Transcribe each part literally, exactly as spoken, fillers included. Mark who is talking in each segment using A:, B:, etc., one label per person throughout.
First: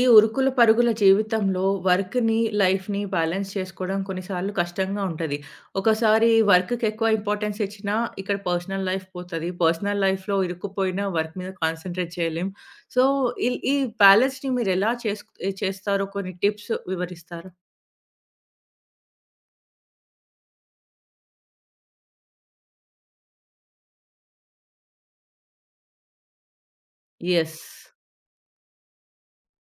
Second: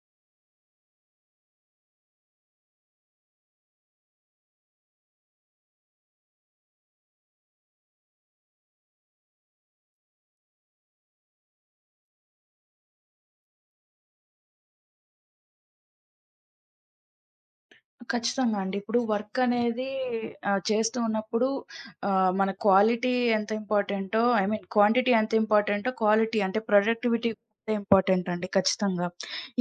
A: ఈ ఉరుకుల పరుగుల జీవితంలో వర్క్‌ని, లైఫ్‌ని బ్యాలెన్స్ చేసుకోవడం కొన్నిసార్లు కష్టంగా ఉంటది. ఒకసారి వర్క్‌కి ఎక్కువ ఇంపార్టెన్స్ ఇచ్చినా, ఇక్కడ పర్సనల్ లైఫ్ పోతది. పర్సనల్ లైఫ్‌లో ఇరుక్కుపోయిన వర్క్ మీద కాన్సంట్రేట్ చేయలేం. సో, ఇల్ ఈ బ్యాలెన్స్‌ని మీరెలా చేస్క్ చేస్తారో కొన్ని టిప్స్ వివరిస్తారా?
B: ఖచ్చితంగా అండి. ఇప్పుడు వర్క్ అనేది ఆహ్, చేస్తూ ఉన్నప్పుడు ఆహ్, మన క్వాలిటీ ఎంత ఇంపార్టెంటో ఐ మీన్ క్వాంటిటీ ఎంత ఇంపార్టెంటో, క్వాలిటీ అంటే ప్రొడక్టివిటీ
A: యెస్.
B: కూడా ఇంపార్టెంట్ అండి, ఖచ్చితంగా.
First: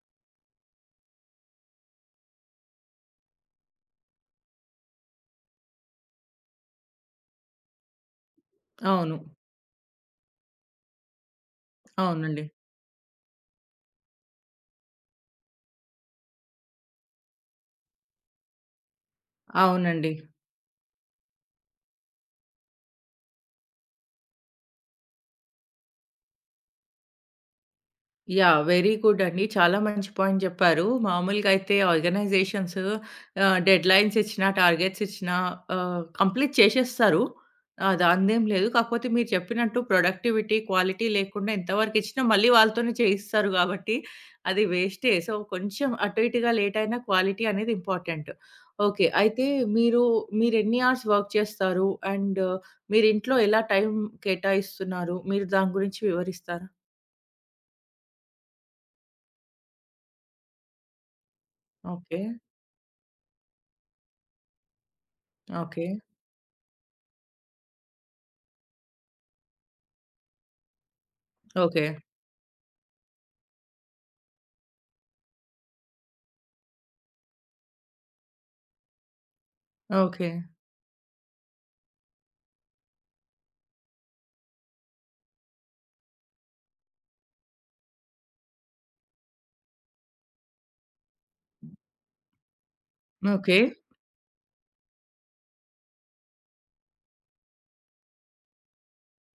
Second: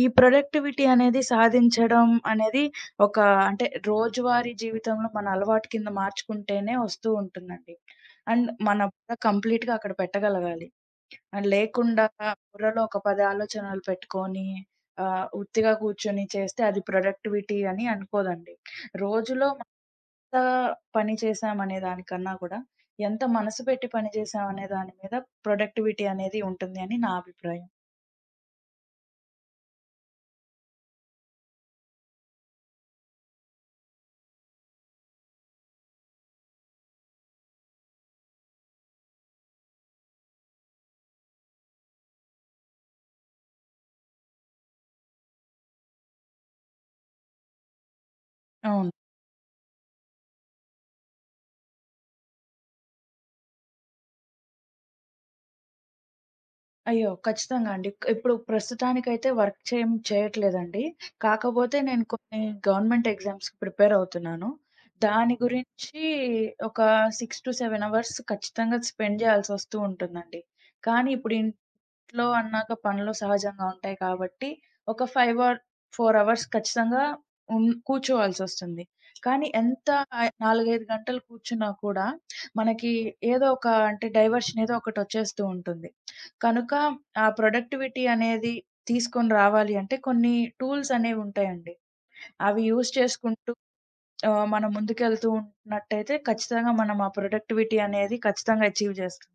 B: ఈ ప్రొడక్టివిటీ అనేది సాధించడం అనేది ఒక అంటే రోజువారీ జీవితంలో మన అలవాటు కింద మార్చుకుంటేనే వస్తూ ఉంటుందండి. అండ్ మన
A: అవును.
B: కంప్లీట్‌గా అక్కడ పెట్టగలగాలి. ఆహ్, లేకుండా
A: అవునండి.
B: బుర్రలో ఒక పది ఆలోచనలు పెట్టుకొని ఆహ్, ఉత్తిగా కూర్చొని చేస్తే అది ప్రొడక్టివిటీ అని అనుకోదండి. రోజులో
A: అవునండి.
B: ఎంత పని చేశామనే దానికన్నా కూడా, ఎంత మనసు పెట్టి పని చేశామనే దాని మీద ప్రొడక్టివిటీ అనేది ఉంటుంది అని నా అభిప్రాయం.
A: యాహ్! వెరీ గుడ్ అండి. చాలా మంచి పాయింట్ చెప్పారు. మామూలుగా అయితే ఆర్గనైజేషన్స్ ఆహ్, డెడ్‌లైన్స్ ఇచ్చినా, టార్గెట్స్ ఇచ్చినా ఆహ్, కంప్లీట్ చేసేస్తారు. ఆహ్, దానిదేం లేదు. కాకపోతే మీరు చెప్పినట్టు ప్రొడక్టివిటీ, క్వాలిటీ లేకుండా ఎంతవరకు ఇచ్చినా మళ్ళీ వాళ్ళతోనే చేయిస్తారు కాబట్టి అది వేస్టే. సో, కొంచెం అటు ఇటుగా లేట్ అయినా క్వాలిటీ అనేది ఇంపార్టెంట్.
B: అవును.
A: ఓకే. అయితే మీరు మీరెన్ని అవర్స్ వర్క్ చేస్తారు? అండ్ మీరు ఇంట్లో ఎలా టైం కేటాయిస్తున్నారు? మీరు దాని గురించి వివరిస్తారా?
B: అయ్యో! ఖచ్చితంగా అండి. ఇప్పుడు ప్రస్తుతానికైతే వర్క్ చేయం చేయట్లేదండి. కాకపోతే నేను
A: ఓకే.
B: కొన్ని గవర్నమెంట్ ఎగ్జామ్స్‌కి ప్రిపేర్ అవుతున్నాను. దాని
A: ఓకే.
B: గురించి ఒక ఆరు ఏడు అవర్స్ ఖచ్చితంగా స్పెండ్ చేయాల్సొస్తూ ఉంటుందండి. కానీ ఇప్పుడు ఇన్
A: ఓకే.
B: ఇంట్లో అన్నాక పనులు సహజంగా ఉంటాయి కాబట్టి, ఒక ఐదు ఆర్ నాలుగు అవర్స్ ఖచ్చితంగా ఉన్ కూర్చోవాల్సొస్తుంది. కానీ ఎంత
A: ఓకే.
B: ఆహ్, నాలుగు, ఐదు గంటలు కూర్చున్నా కూడా మనకి ఏదో ఒక అంటే డైవర్షన్ ఏదో ఒకటొచ్చేస్తూ ఉంటుంది. కనుక ఆ ప్రొడక్టివిటీ అనేది తీసుకొని రావాలి అంటే కొన్ని టూల్స్ అనేవుంటాయండి. అవి యూజ్ చేసుకుంటూ
A: ఓకే.
B: ఆహ్, మనం ముందుకెళ్తూ ఉన్నట్టయితే ఖచ్చితంగా మనం ఆ ప్రొడక్టివిటీ అనేది ఖచ్చితంగా అచీవ్ చేస్తాం.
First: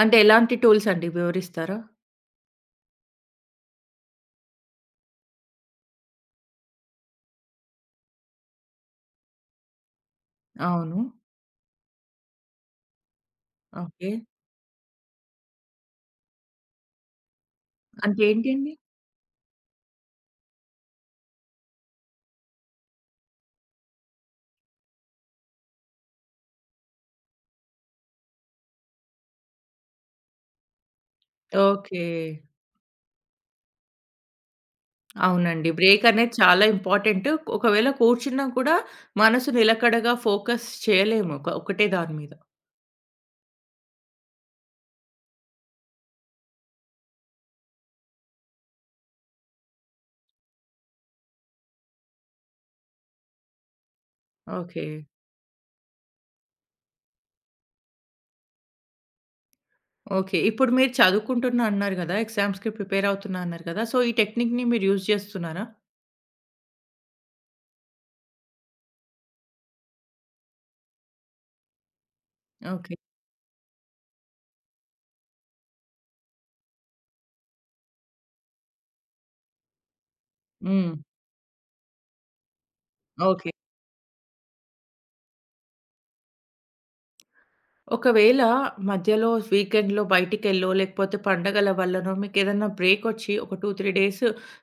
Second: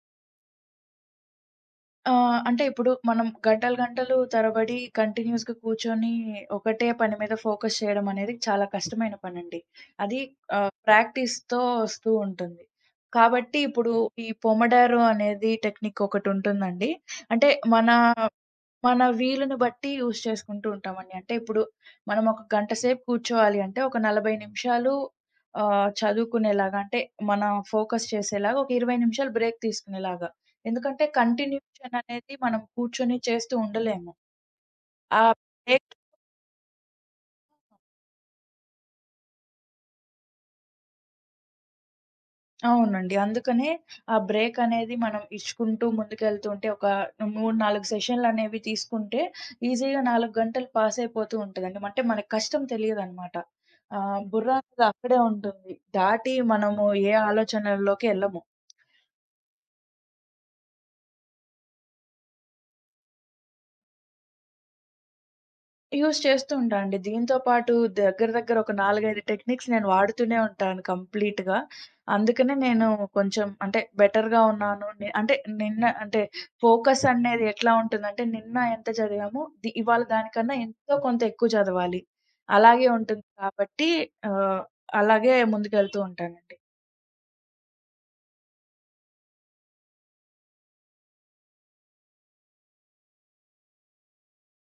A: అంటే ఎలాంటి టూల్స్ అండి? వివరిస్తారా?
B: ఆ! అంటే ఇప్పుడు మనం గంటలు, గంటలు తరబడి కంటిన్యూయస్‌గా కూర్చొని ఒకటే పని మీద ఫోకస్ చేయడం అనేది చాలా కష్టమైన పనండి. అది ఆహ్,
A: అవును.
B: ప్రాక్టీస్‌తో వస్తూ ఉంటుంది. కాబట్టి ఇప్పుడు
A: ఓకే.
B: ఈ పొమడారో అనేది టెక్నిక్ ఒకటుంటుందండి. అంటే మన
A: అంటే ఏంటండి?
B: మన వీలుని బట్టి యూజ్ చేసుకుంటూ ఉంటామండి. అంటే ఇప్పుడు మనం ఒక గంట సేపు కూర్చోవాలి అంటే ఒక నలభై నిమిషాలు ఆహ్, చదువుకునేలాగా, అంటే మన ఫోకస్ చేసేలాగా, ఒక ఇరవై నిమిషాలు బ్రేక్ తీసుకునేలాగా. ఎందుకంటే కంటిన్యూషన్
A: ఓకే.
B: అనేది మనం కూర్చొని చేస్తూ ఉండలేము. ఆ
A: అవునండి.
B: బ్రేక్
A: బ్రేక్ అనేది చాలా ఇంపార్టెంట్. ఒకవేళ కూర్చున్నా కూడా మనసు నిలకడగా ఫోకస్ చేయలేము. ఒక ఒకటే దాని మీద.
B: అవునండి. అందుకనే ఆ బ్రేక్ అనేది మనం ఇచ్చుకుంటూ ముందుకెళ్తుంటే ఒక మూడు, నాలుగు సెషన్‌లనేవి తీసుకుంటే ఈజీగా నాలుగు గంటలు పాస్ అయిపోతూ ఉంటదండి. అంటే మనకు కష్టం తెలీదనమాట. ఆహ్, బుర్ర అనేది
A: ఓకే.
B: అక్కడే ఉంటుంది. దాటి మనము ఏ ఆలోచనల్లోకి ఎళ్ళము.
A: ఓకే. ఇప్పుడు మీరు చదువుకుంటున్నా అన్నారు గదా! ఎగ్జామ్స్‌కి ప్రిపేర్ అవుతున్నా అన్నారు కదా! సో, ఈ టెక్నిక్‌ని మీరు యూజ్ చేస్తున్నారా?
B: యూజ్ చేస్తూ ఉంటా అండి. దీంతో పాటు దగ్గర దగ్గర ఒక నాలుగు, ఐదు టెక్నిక్స్ నేను వాడుతూనే ఉంటాను కంప్లీట్‌గా. అందుకనే నేను
A: ఓకే.
B: కొంచెం అంటే బెటర్‌గా ఉన్నాను. నే అంటే నిన్న అంటే ఫోకస్ అనేది ఎట్లా ఉంటుందంటే, నిన్న ఎంత చదివామో ది ఇవాళ దానికన్నా
A: హ్మ్.
B: ఎంతో కొంత ఎక్కువ చదవాలి. అలాగే ఉంటుంది
A: ఓకే.
B: కాబట్టి ఆహ్, అలాగే ముందుకెళ్తూ ఉంటానండి.
A: ఒకవేళ మధ్యలో వీకెండ్‌లో బయటికెళ్ళో, లేకపోతే పండగల వల్లనో మీకేదన్నా బ్రేకొచ్చి ఒక రెండు, మూడు డేస్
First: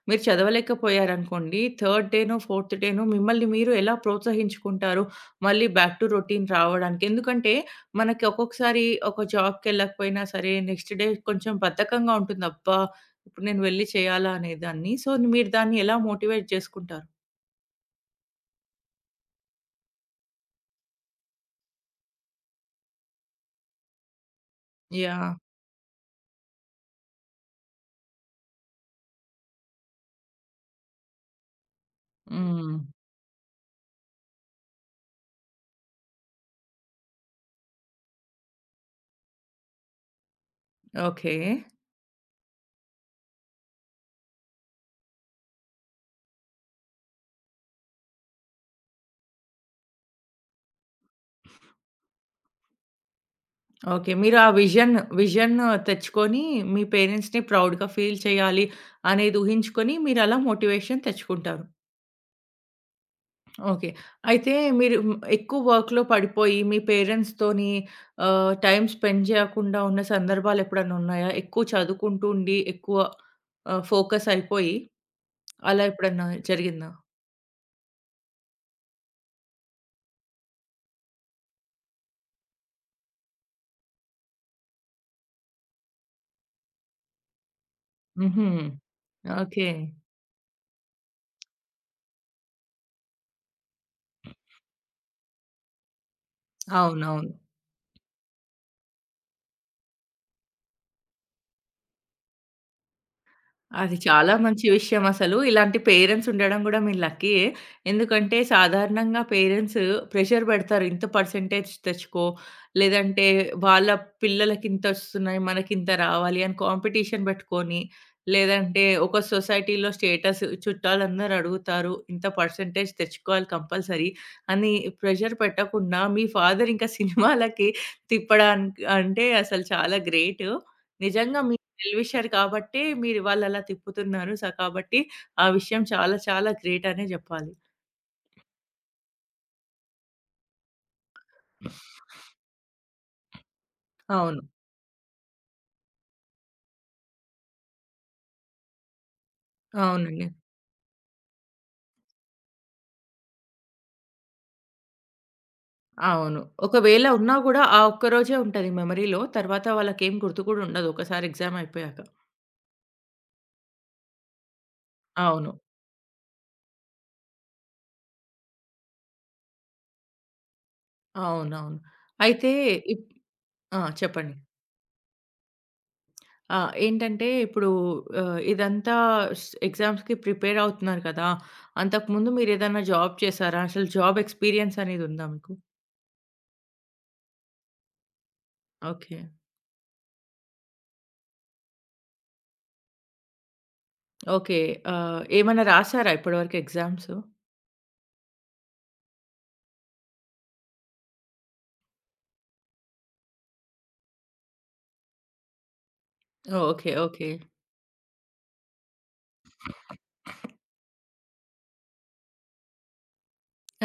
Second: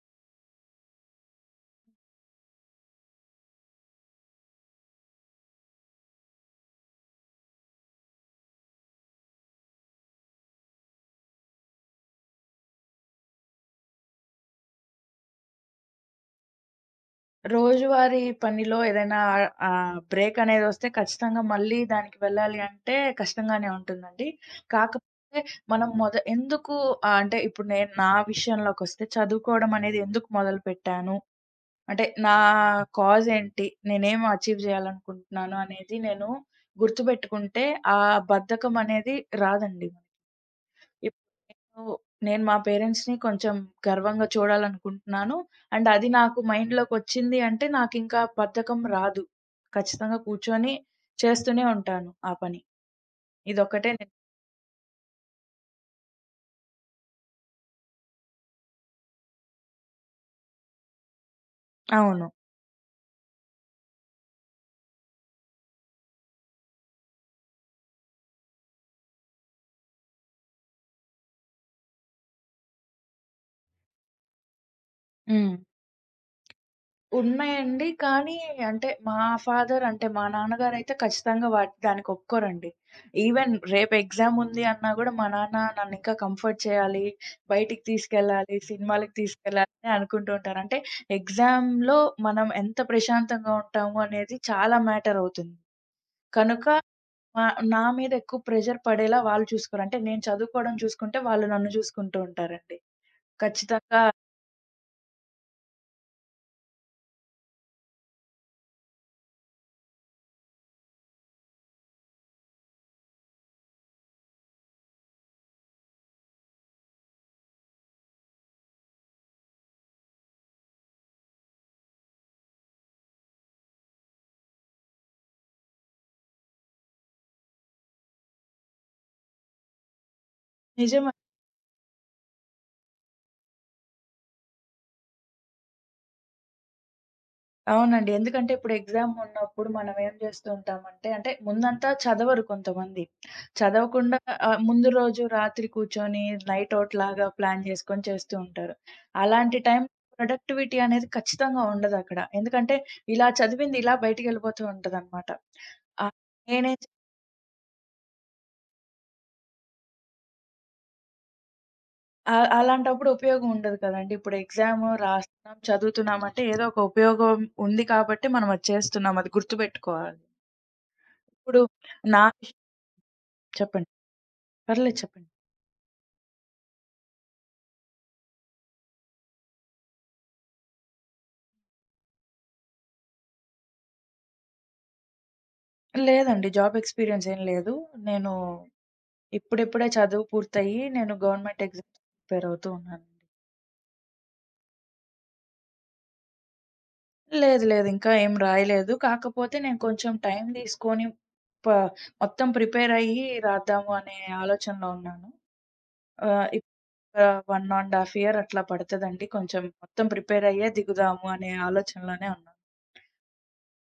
A: మీరు చదవలేకపోయారనుకోండి, థర్డ్ డేనో, ఫోర్త్ డేనో మిమ్మల్ని మీరు ఎలా ప్రోత్సహించుకుంటారు? మళ్ళీ బ్యాక్ టు రొటీన్ రావడానికి? ఎందుకంటే మనకి ఒక్కొక్కసారి ఒక జాబ్‌కెళ్ళకపోయినా సరే, నెక్స్ట్ డే కొంచెం బద్ధకంగా ఉంటుంది. అబ్బా! ఇప్పుడు నేను వెళ్లి చేయాలా అనేదాన్ని. సో, మీరు దాన్ని ఎలా మోటివేట్ చేసుకుంటారు?
B: రోజువారీ పనిలో ఏదైనా ఆహ్, బ్రేకనేదొస్తే ఖచ్చితంగా మళ్ళీ దానికి వెళ్ళాలి అంటే కష్టంగానే ఉంటుందండి.
A: యాహ్!
B: కాకపోతే మనం మొద ఎందుకు ఆహ్, అంటే ఇప్పుడు నేను నా విషయంలోకొస్తే చదువుకోవడం అనేది ఎందుకు మొదలుపెట్టాను? అంటే నా
A: హ్మ్.
B: కాజ్ ఏంటి? నేనేం అచీవ్ చేయాలనుకుంటున్నాను అనేది నేను గుర్తుపెట్టుకుంటే ఆ బద్ధకమనేది రాదండి.
A: ఓకే.
B: ఓహ్! నేను మా పేరెంట్స్‌ని కొంచెం గర్వంగా చూడాలనుకుంటున్నాను. అండ్ అది నాకు మైండ్‌లోకొచ్చింది అంటే, నాకింకా బద్ధకం రాదు. ఖచ్చితంగా కూర్చొని చేస్తూనే ఉంటాను ఆ పని. ఇదొక్కటే
A: ఓకే.
B: నేను.
A: మీరు ఆ విజన్, విజన్ తెచ్చుకొని మీ పేరెంట్స్‌ని ప్రౌడ్‌గా ఫీల్ చేయాలి అనేది ఊహించుకొని మీరలా మోటివేషన్ తెచ్చుకుంటారు.
B: అవును.
A: ఓకే. అయితే మీరు హ్మ్, ఎక్కువ వర్క్‌లో పడిపోయి మీ పేరెంట్స్‌తోని ఆహ్, టైమ్ స్పెండ్ చేయకుండా ఉన్న సందర్భాలెప్పుడన్నా ఉన్నాయా? ఎక్కువ చదువుకుంటూ ఉండి ఎక్కువ ఆహ్, ఫోకస్ అయిపోయి
B: హ్మ్.
A: అలా ఎప్పుడన్నా జరిగిందా?
B: ఉన్నాయండి. కానీ అంటే మా ఫాదర్ అంటే మా నాన్నగారైతే ఖచ్చితంగా వాటి దానికి ఒప్పుకోరండి. ఈవెన్ రేపు ఎగ్జామ్ ఉంది అన్నా గూడా మా నాన్న నన్నింకా కంఫర్ట్ చేయాలి, బయటికి
A: హుహు.
B: తీసుకెళ్ళాలి, సినిమాలకి
A: ఓకే.
B: తీసుకెళ్ళాలి అని అనుకుంటూ ఉంటారు. అంటే ఎగ్జామ్‌లో మనం ఎంత ప్రశాంతంగా ఉంటాము అనేది చాలా మ్యాటర్ అవుతుంది. కనుక
A: అవునవును.
B: మా నా మీద ఎక్కువ ప్రెషర్ పడేలా వాళ్ళు చూసుకోరు. అంటే నేను చదువుకోవడం చూసుకుంటే వాళ్ళు నన్ను చూసుకుంటూ ఉంటారండి.
A: అది
B: ఖచ్చితంగా.
A: చాలా మంచి విషయం అసలు. ఇలాంటి పేరెంట్స్ ఉండడం గూడా మీరు లక్కీయే. ఎందుకంటే సాధారణంగా పేరెంట్స్ ప్రెషర్ పెడతారు. ఇంత పర్సెంటేజ్ తెచ్చుకో, లేదంటే వాళ్ళ పిల్లలకింతొస్తున్నాయి, మనకింత రావాలి అని కాంపిటీషన్ పెట్టుకొని, లేదంటే ఒక సొసైటీలో స్టేటస్ చుట్టాలందరూ అడుగుతారు. ఇంత పర్సెంటేజ్ తెచ్చుకోవాలి కంపల్సరీ అని ప్రెషర్ పెట్టకుండా మీ ఫాదర్ ఇంకా సినిమాలకి తిప్పడానికి అంటే అసలు చాలా గ్రేటు.
B: నిజమే.
A: నిజంగా గెలివిచ్చారు కాబట్టే మీరు ఇవాళలా తిప్పుతున్నారు. సో, కాబట్టి ఆ విషయం చాలా చాలా గ్రేట్ అనే జెప్పాలి.
B: అవునండి. ఎందుకంటే ఇప్పుడు ఎగ్జామ్ ఉన్నప్పుడు మనం ఏం జేస్తూ ఉంటామంటే, అంటే ముందంతా చదవరు కొంతమంది. చదవకుండా
A: అవును.
B: ఆహ్, ముందు రోజు రాత్రి కూర్చొని నైట్ ఔట్ లాగా ప్లాన్ జేసుకొని చేస్తూ ఉంటారు. అలాంటి టైం
A: అవునండి.
B: ప్రొడక్టివిటీ అనేది ఖచ్చితంగా ఉండదక్కడ. ఎందుకంటే ఇలా చదివింది ఇలా బయటికెళ్ళిపోతూ ఉంటదనమాట. ఆహ్,
A: అవును.
B: నేనే
A: ఒకవేళ ఉన్నా గూడా ఆ ఒక్క రోజే ఉంటది మెమరీలో. తర్వాత వాళ్ళకేం గుర్తు కూడా ఉండదు. ఒకసారి ఎగ్జామ్ అయిపోయాక.
B: ఆహ్, అలాంటప్పుడు ఉపయోగం ఉండదు కదండీ. ఇప్పుడు ఎగ్జామ్
A: అవును.
B: రాస్తున్నాం, చదువుతున్నాం అంటే ఏదో ఒక ఉపయోగం ఉంది కాబట్టి మనం అది చేస్తున్నాం. అది గుర్తుపెట్టుకోవాలి. ఇప్పుడు
A: అవునవును.
B: నా
A: అయితే
B: విషయం
A: ఇప్ ఆ!
B: చెప్పండి.
A: చెప్పండి.
B: పర్లేదు చెప్పండి.
A: ఆ! ఏంటంటే ఇప్పుడు ఆహ్, ఇదంతా స్ ఎగ్జామ్స్‌కి ప్రిపేర్ అవుతున్నారు కదా! అంతకుముందు మీరేదైనా జాబ్ చేసారా? అసలు జాబ్ ఎక్స్‌పీరియన్స్ అనేది ఉందా మీకు?
B: లేదండి. జాబ్ ఎక్స్‌పీరియన్స్ ఏం లేదు. నేను
A: ఓకే.
B: ఇప్పుడిప్పుడే చదువు పూర్తయ్యి, నేను గవర్నమెంట్ ఎగ్జామ్స్‌కి ప్రిపేర్ అవుతూ ఉన్నాను.
A: ఓకే. ఆహ్, ఏమన్నా రాసారా ఇప్పటివరకు ఎగ్జామ్స్?
B: లేదు, లేదు. ఇంకా ఏం రాయలేదు. కాకపోతే నేను కొంచెం టైం తీసుకొని ప మొత్తం ప్రిపేర్ అయ్యి రాద్దాము అనే ఆలోచనలో ఉన్నాను. ఆహ్,
A: ఓహ్! ఓకే.
B: ఇప్
A: ఓకే.
B: ఆహ్, ఒకటి ½ ఇయర్ అట్లా పడతదండి. కొంచెం మొత్తం ప్రిపేర్ అయ్యే దిగుదాము అనే ఆలోచనలోనే ఉన్నాను.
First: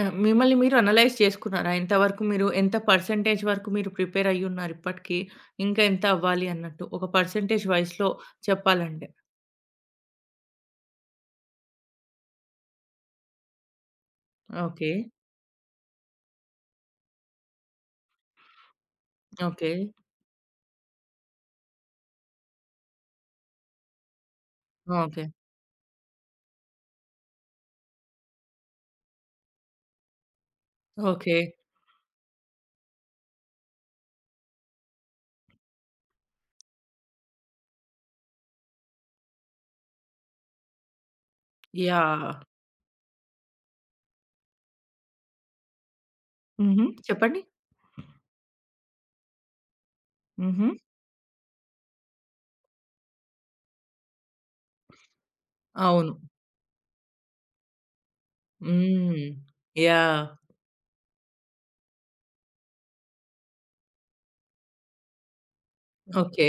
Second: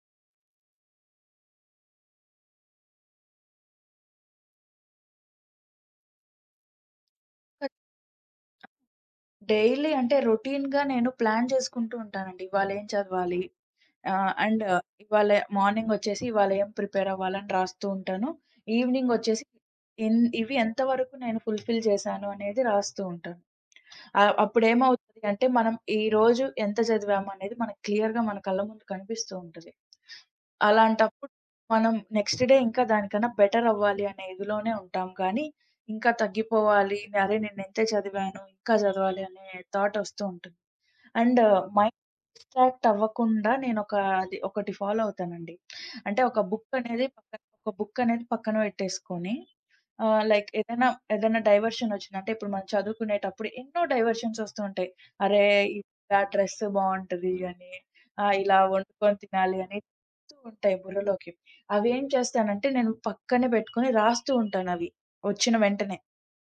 A: ఆ! మిమ్మల్ని మీరు అనలైజ్ చేసుకున్నారా? ఎంతవరకు మీరు ఎంత పర్సెంటేజ్ వరకు మీరు ప్రిపేర్ అయ్యున్నారు ఇప్పటికి? ఇంకా ఎంత అవ్వాలి అన్నట్టు? ఒక పర్సెంటేజ్ వైస్‌లో చెప్పాలంటే.
B: డైలీ అంటే రొటీన్‌గా నేను ప్లాన్ చేసుకుంటూ ఉంటానండి. ఇవాళ ఏం చదవాలి? ఆ! And
A: okay.
B: ఇవాళ మార్నింగొచ్చేసి ఇవాళ ఏం ప్రిపేర్ అవ్వాలని రాస్తూ ఉంటాను. ఈవినింగొచ్చేసి
A: ఓకే.
B: ఇన్ ఇవి ఎంతవరకు నేను ఫుల్‌ఫిల్ చేశాను అనేది రాస్తూ ఉంటాను. ఆహ్,
A: ఓకే.
B: అప్పుడేమవుతది అంటే మనం ఈరోజు ఎంత చదివాము అనేది మనకు క్లియర్‌గా మన కళ్ళ ముందు కనిపిస్తూ ఉంటది. అలాంటప్పుడు
A: ఓకే.
B: మనం నెక్స్ట్ డే ఇంకా దానికన్నా బెటర్ అవ్వాలి అనే ఇదిలోనే ఉంటాం, కానీ ఇంకా తగ్గిపోవాలి. అరే! నేనింతే చదివాను, ఇంకా చదవాలి అనే థాట్ వస్తూ ఉంటుంది. And mind
A: yeah!
B: డిస్ట్రాక్ట్ అవ్వకుండా నేనొక, అది ఒకటి ఫాలో అవుతానండి. అంటే ఒక బుక్
A: హుహు.
B: అనేది పక్కన,
A: చెప్పండి.
B: ఒక బుక్ అనేది పక్కన పెట్టేసుకొని ఆహ్, లైక్
A: హుహు.
B: ఏదైనా, ఏదైనా డైవర్షన్ వచ్చింది అంటే, ఇప్పుడు మనం చదువుకునేటప్పుడు ఎన్నో డైవర్షన్స్ వస్తూ ఉంటాయి. అరే!
A: అవును.
B: ఇలా డ్రెస్ బావుంటది అని, ఆహ్, ఇలా వండుకొని
A: హ్మ్.
B: తినాలి అని
A: యాహ్!
B: వస్తూ ఉంటాయి బుర్రలోకి. అవేం చేస్తానంటే, నేను పక్కన పెట్టుకొని రాస్తూ ఉంటానవి వచ్చిన వెంటనే.
A: ఓకే.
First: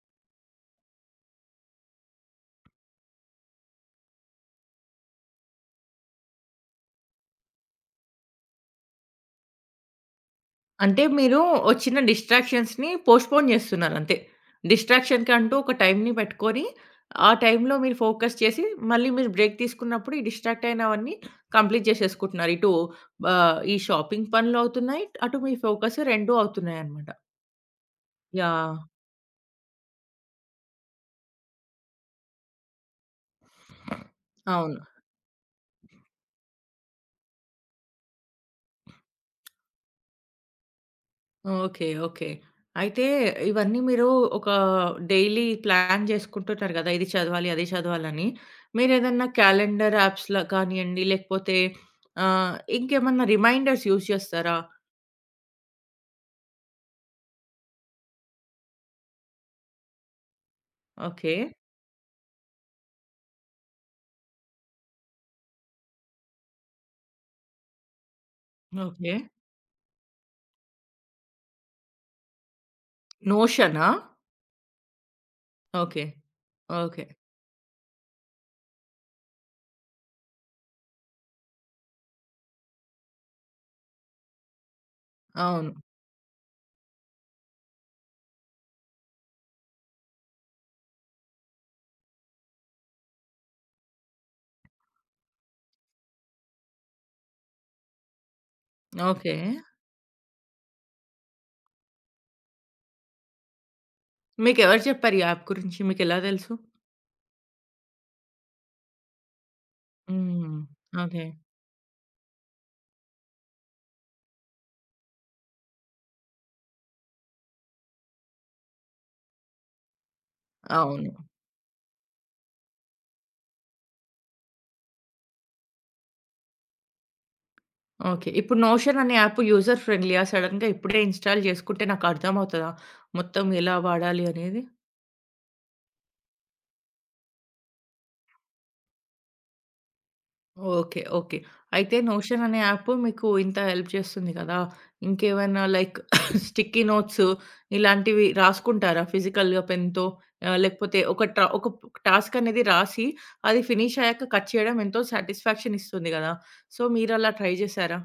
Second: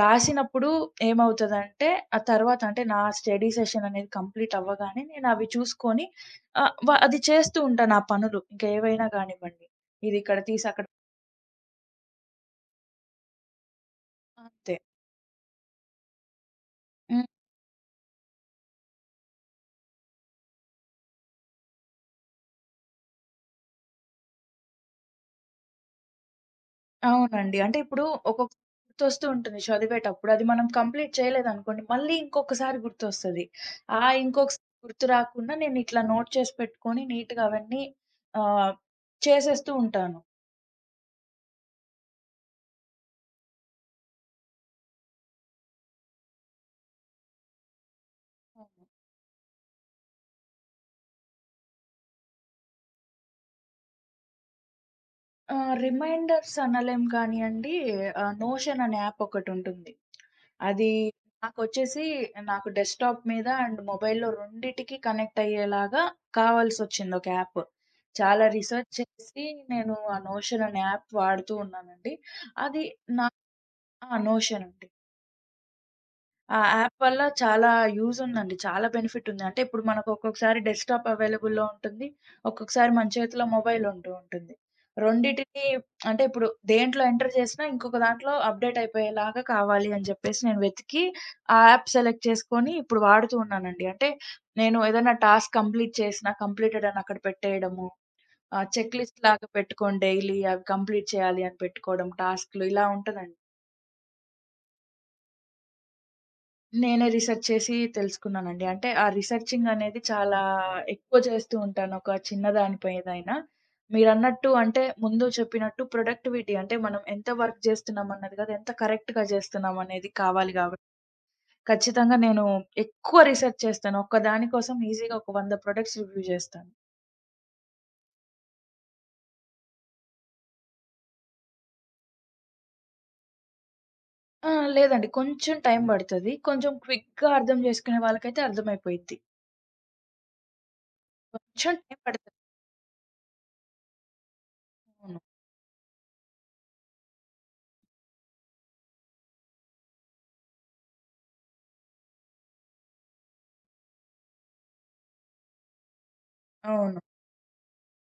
B: రాసినప్పుడు ఏమవుతదంటే, ఆ తర్వాత అంటే నా స్టడీ సెషన్ అనేది కంప్లీట్ అవ్వగానే నేనవి చూసుకొని ఆహ్, వ అది చేస్తూ ఉంటా నా పనులు. ఇంకేవైనా గానివ్వండి. ఇదిక్కడ తీసి అక్కడ
A: అంటే మీరు ఓ చిన్న డిస్ట్రాక్షన్స్‌ని పోస్ట్‌పోన్ జేస్తున్నారంతే.
B: అంతే.
A: డిస్ట్రాక్షన్‌కంటూ ఒక టైమ్‌ని పెట్టుకొని,
B: హ్మ్.
A: ఆ టైమ్‌లో మీరు ఫోకస్ చేసి, మళ్ళీ మీరు బ్రేక్ తీసుకున్నప్పుడు ఈ డిస్ట్రాక్ట్ అయినవన్నీ కంప్లీట్ జేసేసుకుంటున్నారు. ఇటు ఆహ్, ఈ షాపింగ్ పనులవుతున్నాయి, అటు మీ ఫోకస్ రెండూ అవుతున్నాయన్నమాట.
B: అవునండి. అంటే ఇప్పుడు ఒక్కొక్క
A: యాహ్!
B: గుర్తొస్తూ ఉంటుంది చదివేటప్పుడు. అది మనం కంప్లీట్ చేయలేదనుకోండి, మళ్ళీ ఇంకొకసారి గుర్తొస్తది. ఆ ఇంకొకసారి
A: అవును.
B: గుర్తు రాకుండా నేనిట్లా నోట్ చేసి పెట్టుకొని నీట్‌గా అవన్నీ ఆహ్, చేసేస్తూ ఉంటాను.
A: ఓకే. ఓకే. అయితే ఇవన్నీ మీరు ఒక డైలీ ప్లాన్ చేసుకుంటుంటారు గదా! ఇది చదవాలి, అది చదవాలని.
B: అవును.
A: మీరేదన్నా క్యాలెండర్ యాప్స్‌లా కానియండి, లేకపోతే ఆహ్, ఇంకేమన్నా రిమైండర్స్ యూజ్ చేస్తారా?
B: ఆహ్, రిమైండర్స్ అనలేం కానియండి. ఆహ్, నోషన్ అనే యాప్ ఒకటుంటుంది. అది
A: ఓకే.
B: నాకొచ్చేసి నాకు డెస్క్‌టాప్ మీద అండ్ మొబైల్‌లో రెండిటికి కనెక్ట్ అయ్యేలాగా కావాల్సొచ్చింది ఒక యాప్. చాలా రిసర్చ్
A: ఓకే.
B: చేసి నేను ఆ నోషన్ అనే యాప్ వాడుతూ ఉన్నానండి. అది నా
A: నోషనా?
B: ఆ! నోషన్.
A: ఓకే.
B: ఆ యాప్
A: ఓకే.
B: వల్ల చాలా యూజ్ ఉందండి. చాలా బెనిఫిట్ ఉంది. అంటే ఇప్పుడు మనకు ఒక్కొక్కసారి డెస్క్‌టాప్ అవైలబుల్‌లో ఉంటుంది. ఒక్కొక్కసారి మన చేతిలో మొబైల్ ఉంటూ ఉంటుంది. రెండిటిని,
A: అవును.
B: అంటే ఇప్పుడు దేంట్లో ఎంటర్ చేసినా ఇంకొక దాంట్లో అప్‌డేట్ అయిపోయేలాగా కావాలి అని చెప్పేసి నేను వెతికి ఆ యాప్ సెలెక్ట్ చేసుకొని ఇప్పుడు వాడుతూ ఉన్నానండి. అంటే నేను ఏదైనా టాస్క్ కంప్లీట్ చేసినా కంప్లీటెడ్ అని అక్కడ పెట్టేయడము. ఆహ్, చెక్ లిస్ట్
A: ఓకే.
B: లాగా పెట్టుకొని డైలీ అవి కంప్లీట్ చేయాలి అని పెట్టుకోవడం టాస్క్‌లు, ఇలా ఉంటదండి.
A: మీకెవరు చెప్పారు ఈ యాప్ గురించి? మీకెలా తెలుసు?
B: నేనే రిసర్చ్ చేసి తెలుసుకున్నానండి. అంటే ఆ రిసర్చింగ్ అనేది చాలా
A: హ్మ్.
B: ఎక్కువ
A: ఓకే.
B: చేస్తూ ఉంటాను, ఒక చిన్న దానిపై ఏదైనా. మీరన్నట్టు అంటే, ముందు చెప్పినట్టు ప్రొడక్టివిటీ అంటే మనం ఎంత వర్క్ జేస్తున్నాం అన్నది కాదు, ఎంత కరెక్ట్‌గా జేస్తున్నాం అనేది కావాలి గాబట్టి,
A: అవును.
B: ఖచ్చితంగా నేను ఎక్కువ రిసర్చ్ చేస్తాను. ఒక్కదాని కోసం ఈజీగా ఒక వంద ప్రొడక్ట్స్ రివ్యూ జేస్తాను.
A: ఓకే. ఇప్పుడు నోషన్ అనే యాప్ యూజర్ ఫ్రెండ్లీయా? సడెన్‌గా ఇప్పుడే ఇన్‌స్టాల్ చేసుకుంటే నాకు అర్థమవుతదా? మొత్తం ఎలా వాడాలి
B: ఆ!
A: అనేది?
B: లేదండి, కొంచెం టైం బడతది. కొంచెం క్విక్‌గా అర్థం జేసుకునే వాళ్ళకైతే అర్థమైపోయిద్ది.
A: ఓకే. ఓకే.
B: కొంచెం
A: అయితే
B: టైం పడతది.
A: నోషన్ అనే యాప్ మీకు ఇంత హెల్ప్ చేస్తుంది కదా!
B: అవును.
A: ఇంకేమైనా లైక్ స్టిక్కీ నోట్స్ ఇలాంటివి రాసుకుంటారా ఫిజికల్‌గా పెన్‌తో? ఆహ్, లేకపోతే ఒక ట్రా ఒక టాస్క్ అనేది రాసి అది ఫినిష్ అయ్యాక కట్ చేయడం ఎంతో సాటిస్ఫాక్షన్ ఇస్తుంది కదా! సో,
B: అవును.
A: మీరలా ట్రై చేశారా?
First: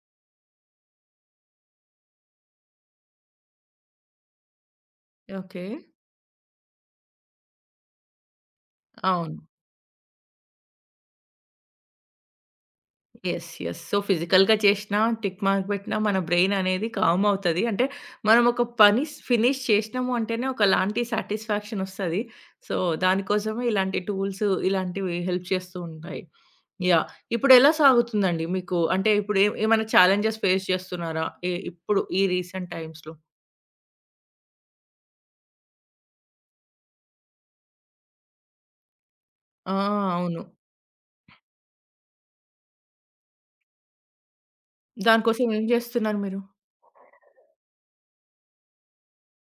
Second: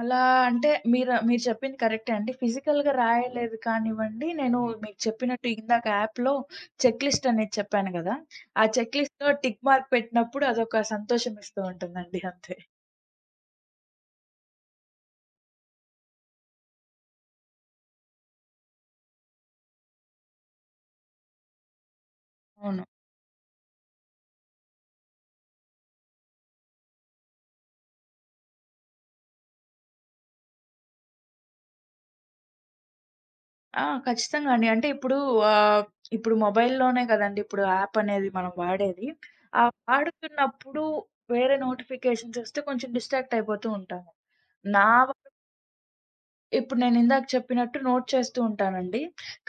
B: అలా అంటే, మీరు మీరు చెప్పింది కరెక్టే అండి. ఫిజికల్‌గా రాయలేదు కానివ్వండి, నేను మీకు చెప్పినట్టు
A: ఓకే.
B: ఇందాక యాప్‌లో చెక్ లిస్ట్ అనేది చెప్పాను గదా! ఆ చెక్ లిస్ట్‌లో
A: అవును.
B: టిక్ మార్క్ పెట్టినప్పుడు అదొక సంతోషం ఇస్తూ ఉంటుందండి అంతే.
A: యెస్. యెస్. సో, ఫిజికల్‌గా చేషినా, టిక్ మార్క్ బెట్టినా మన బ్రెయిన్ అనేది కామ్ అవుతది. అంటే, మనం ఒక పని స్ ఫినిష్ చేషినాము అంటేనే ఒకలాంటి సాటిస్ఫాక్షనొస్తది. సో,
B: అవును.
A: దానికోసమే ఇలాంటి టూల్స్, ఇలాంటివి హెల్ప్ చేస్తూ ఉంటాయి. యాహ్! ఇప్పుడెలా సాగుతుందండి మీకు? అంటే, ఇప్పుడు ఏ ఏమైనా ఛాలెంజెస్ ఫేస్ చేస్తున్నారా? ఎ ఇప్పుడు ఈ రీసెంట్ టైమ్స్‌లో?
B: ఆ! ఖచ్చితంగా అండి. అంటే ఇప్పుడు ఆహ్, ఇప్పుడు మొబైల్‌లోనే కదండీ ఇప్పుడు యాప్ అనేది మనం వాడేది. ఆ
A: ఆ! అవును.
B: వాడుతున్నప్పుడు వేరే నోటిఫికేషన్స్ వస్తే కొంచెం డిస్ట్రాక్ట్ అయిపోతూ ఉంటాము. నా
A: దానికోసం ఏం జేస్తున్నారు మీరు?
B: ఇప్పుడు నేనిందాక చెప్పినట్టు నోట్ చేస్తూ ఉంటానండి.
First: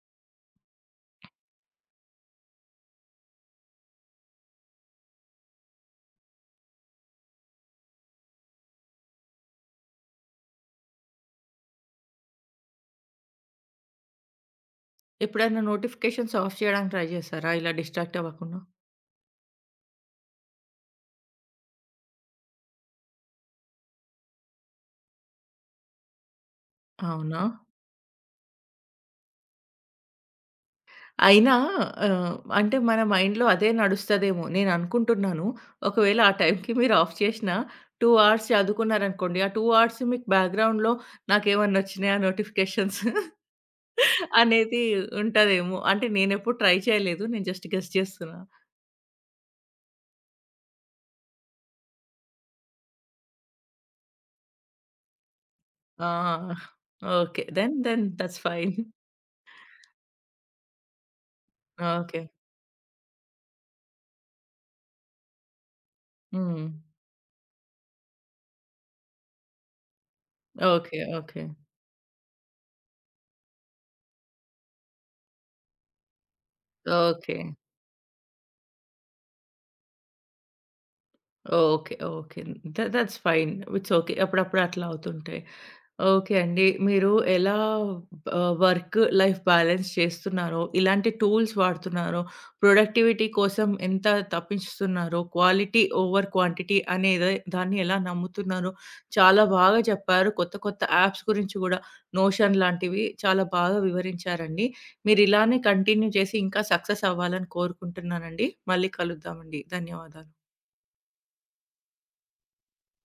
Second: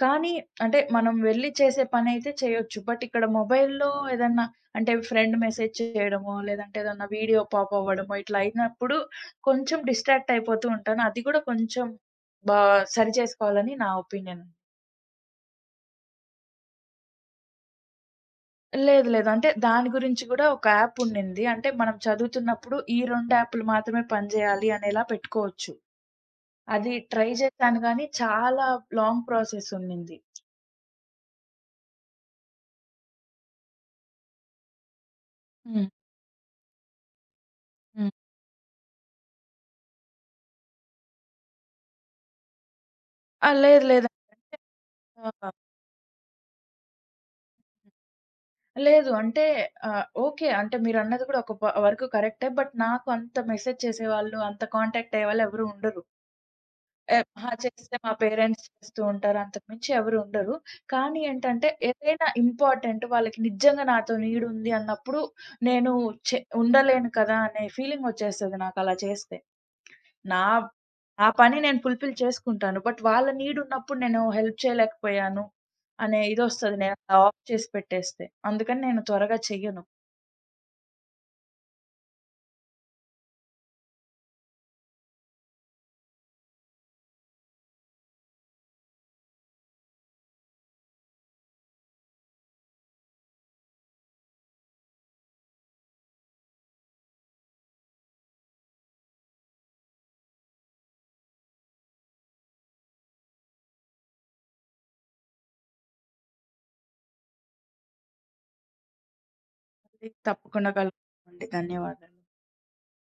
B: కానీ అంటే మనం వెళ్లి చేసే పనైతే చేయొచ్చు. బట్ ఇక్కడ మొబైల్‌లో ఏదన్నా, అంటే ఫ్రెండ్ మెసేజ్ చేయడమో, లేదంటే ఏదన్నా వీడియో పాప్ అవ్వడమో ఇట్లా అయినప్పుడు కొంచెం డిస్ట్రాక్ట్ అయిపోతూ ఉంటాను. అది కూడా కొంచెం బా సరి చేసుకోవాలని నా ఒపీనియన్.
A: ఎప్పుడైనా నోటిఫికేషన్స్ ఆఫ్ చేయడానికి ట్రై జేశారా ఇలా డిస్ట్రాక్ట్ అవ్వకుండా?
B: లేదు. లేదు. అంటే దాని గురించి గూడా ఒక యాప్ ఉండింది. అంటే మనం చదువుతున్నప్పుడు ఈ రెండు యాప్‌లు మాత్రమే పనిచేయాలి అనేలా పెట్టుకోవచ్చు. అది ట్రై
A: అవునా?
B: చేశాను గానీ చాలా లాంగ్ ప్రాసెస్ ఉండింది.
A: అయినా ఆహ్, అంటే మన మైండ్‌లో అదే నడుస్తదేమో! నేను అనుకుంటున్నాను.
B: హ్మ్.
A: ఒకవేళ ఆ టైంకి మీరు ఆఫ్ చేసినా రెండు
B: హ్మ్.
A: అవర్స్ చదువుకున్నారనుకోండి. ఆ రెండు అవర్స్ మీకు బ్యాక్‌గ్రౌండ్‌లో నాకేమన్నా వచ్చినాయా నోటిఫికేషన్స్
B: ఆ! లేదు, లేదండి. అంటే
A: అనేది
B: ఆహ్,
A: ఉంటదేమో! అంటే నేనెప్పుడు ట్రై చేయలేదు. నేను జస్ట్ గెస్ చేస్తున్నా.
B: లేదు. అంటే ఆహ్, ఓకే. అంటే మీరన్నది కూడా ఒక ప వరకు కరెక్టే. బట్ నాకు అంత మెసేజ్ చేసేవాళ్ళు, అంత కాంటాక్ట్ అయ్యేవాళ్ళు ఎవరు ఉండరు.
A: ఆ!
B: ఎ
A: ఓకే.
B: మహా
A: దెన్
B: చేస్తే
A: దెన్
B: మా
A: దట్స్
B: పేరెంట్స్
A: ఫైన్.
B: చేస్తూ ఉంటారు, అంతకు మించి ఎవరు ఉండరు. కానీ ఏంటంటే
A: ఓకే.
B: ఏదైనా ఇంపార్టెంట్ వాళ్ళకి నిజంగా నాతో నీడుంది అన్నప్పుడు నేను చె
A: హ్మ్.
B: ఉండలేను కదా అనే ఫీలింగ్ వచ్చేస్తది నాకు అలా చేస్తే. నా
A: ఓకే.
B: నా
A: ఓకే.
B: పని నేను ఫుల్‌ఫిల్ చేసుకుంటాను. బట్ వాళ్ళ నీడ్ ఉన్నప్పుడు నేను హెల్ప్ చేయలేకపోయాను అనే ఇదొస్తది, నేను అలా
A: ఓకే.
B: ఆఫ్ చేసి పెట్టేస్తే. అందుకని నేను త్వరగా చెయ్యను.
A: Okay. Okay. The thoughts fine. It's okay. అప్పుడప్పుడు అట్లా అవుతుంటాయి. ఓకే అండి. మీరు ఎలా ఆహ్, వర్క్ లైఫ్ బ్యాలెన్స్ చేస్తున్నారో, ఇలాంటి టూల్స్ వాడుతున్నారో, ప్రొడక్టివిటీ కోసం ఎంత తప్పిస్తున్నారో, క్వాలిటీ ఓవర్ క్వాంటిటీ అనేది దాన్ని ఎలా నమ్ముతున్నారో చాలా బాగా చెప్పారు. కొత్త కొత్త యాప్స్ గురించి కూడా నోషన్ లాంటివి చాలా బాగా వివరించారండి. మీరు ఇలానే కంటిన్యూ చేసి ఇంకా సక్సెస్ అవ్వాలని కోరుకుంటున్నానండి. మళ్ళీ కలుద్దామండి.
B: మళ్ళీ
A: ధన్యవాదాలు.
B: తప్పకుండా కలుద్దామండి. ధన్యవాదాలు.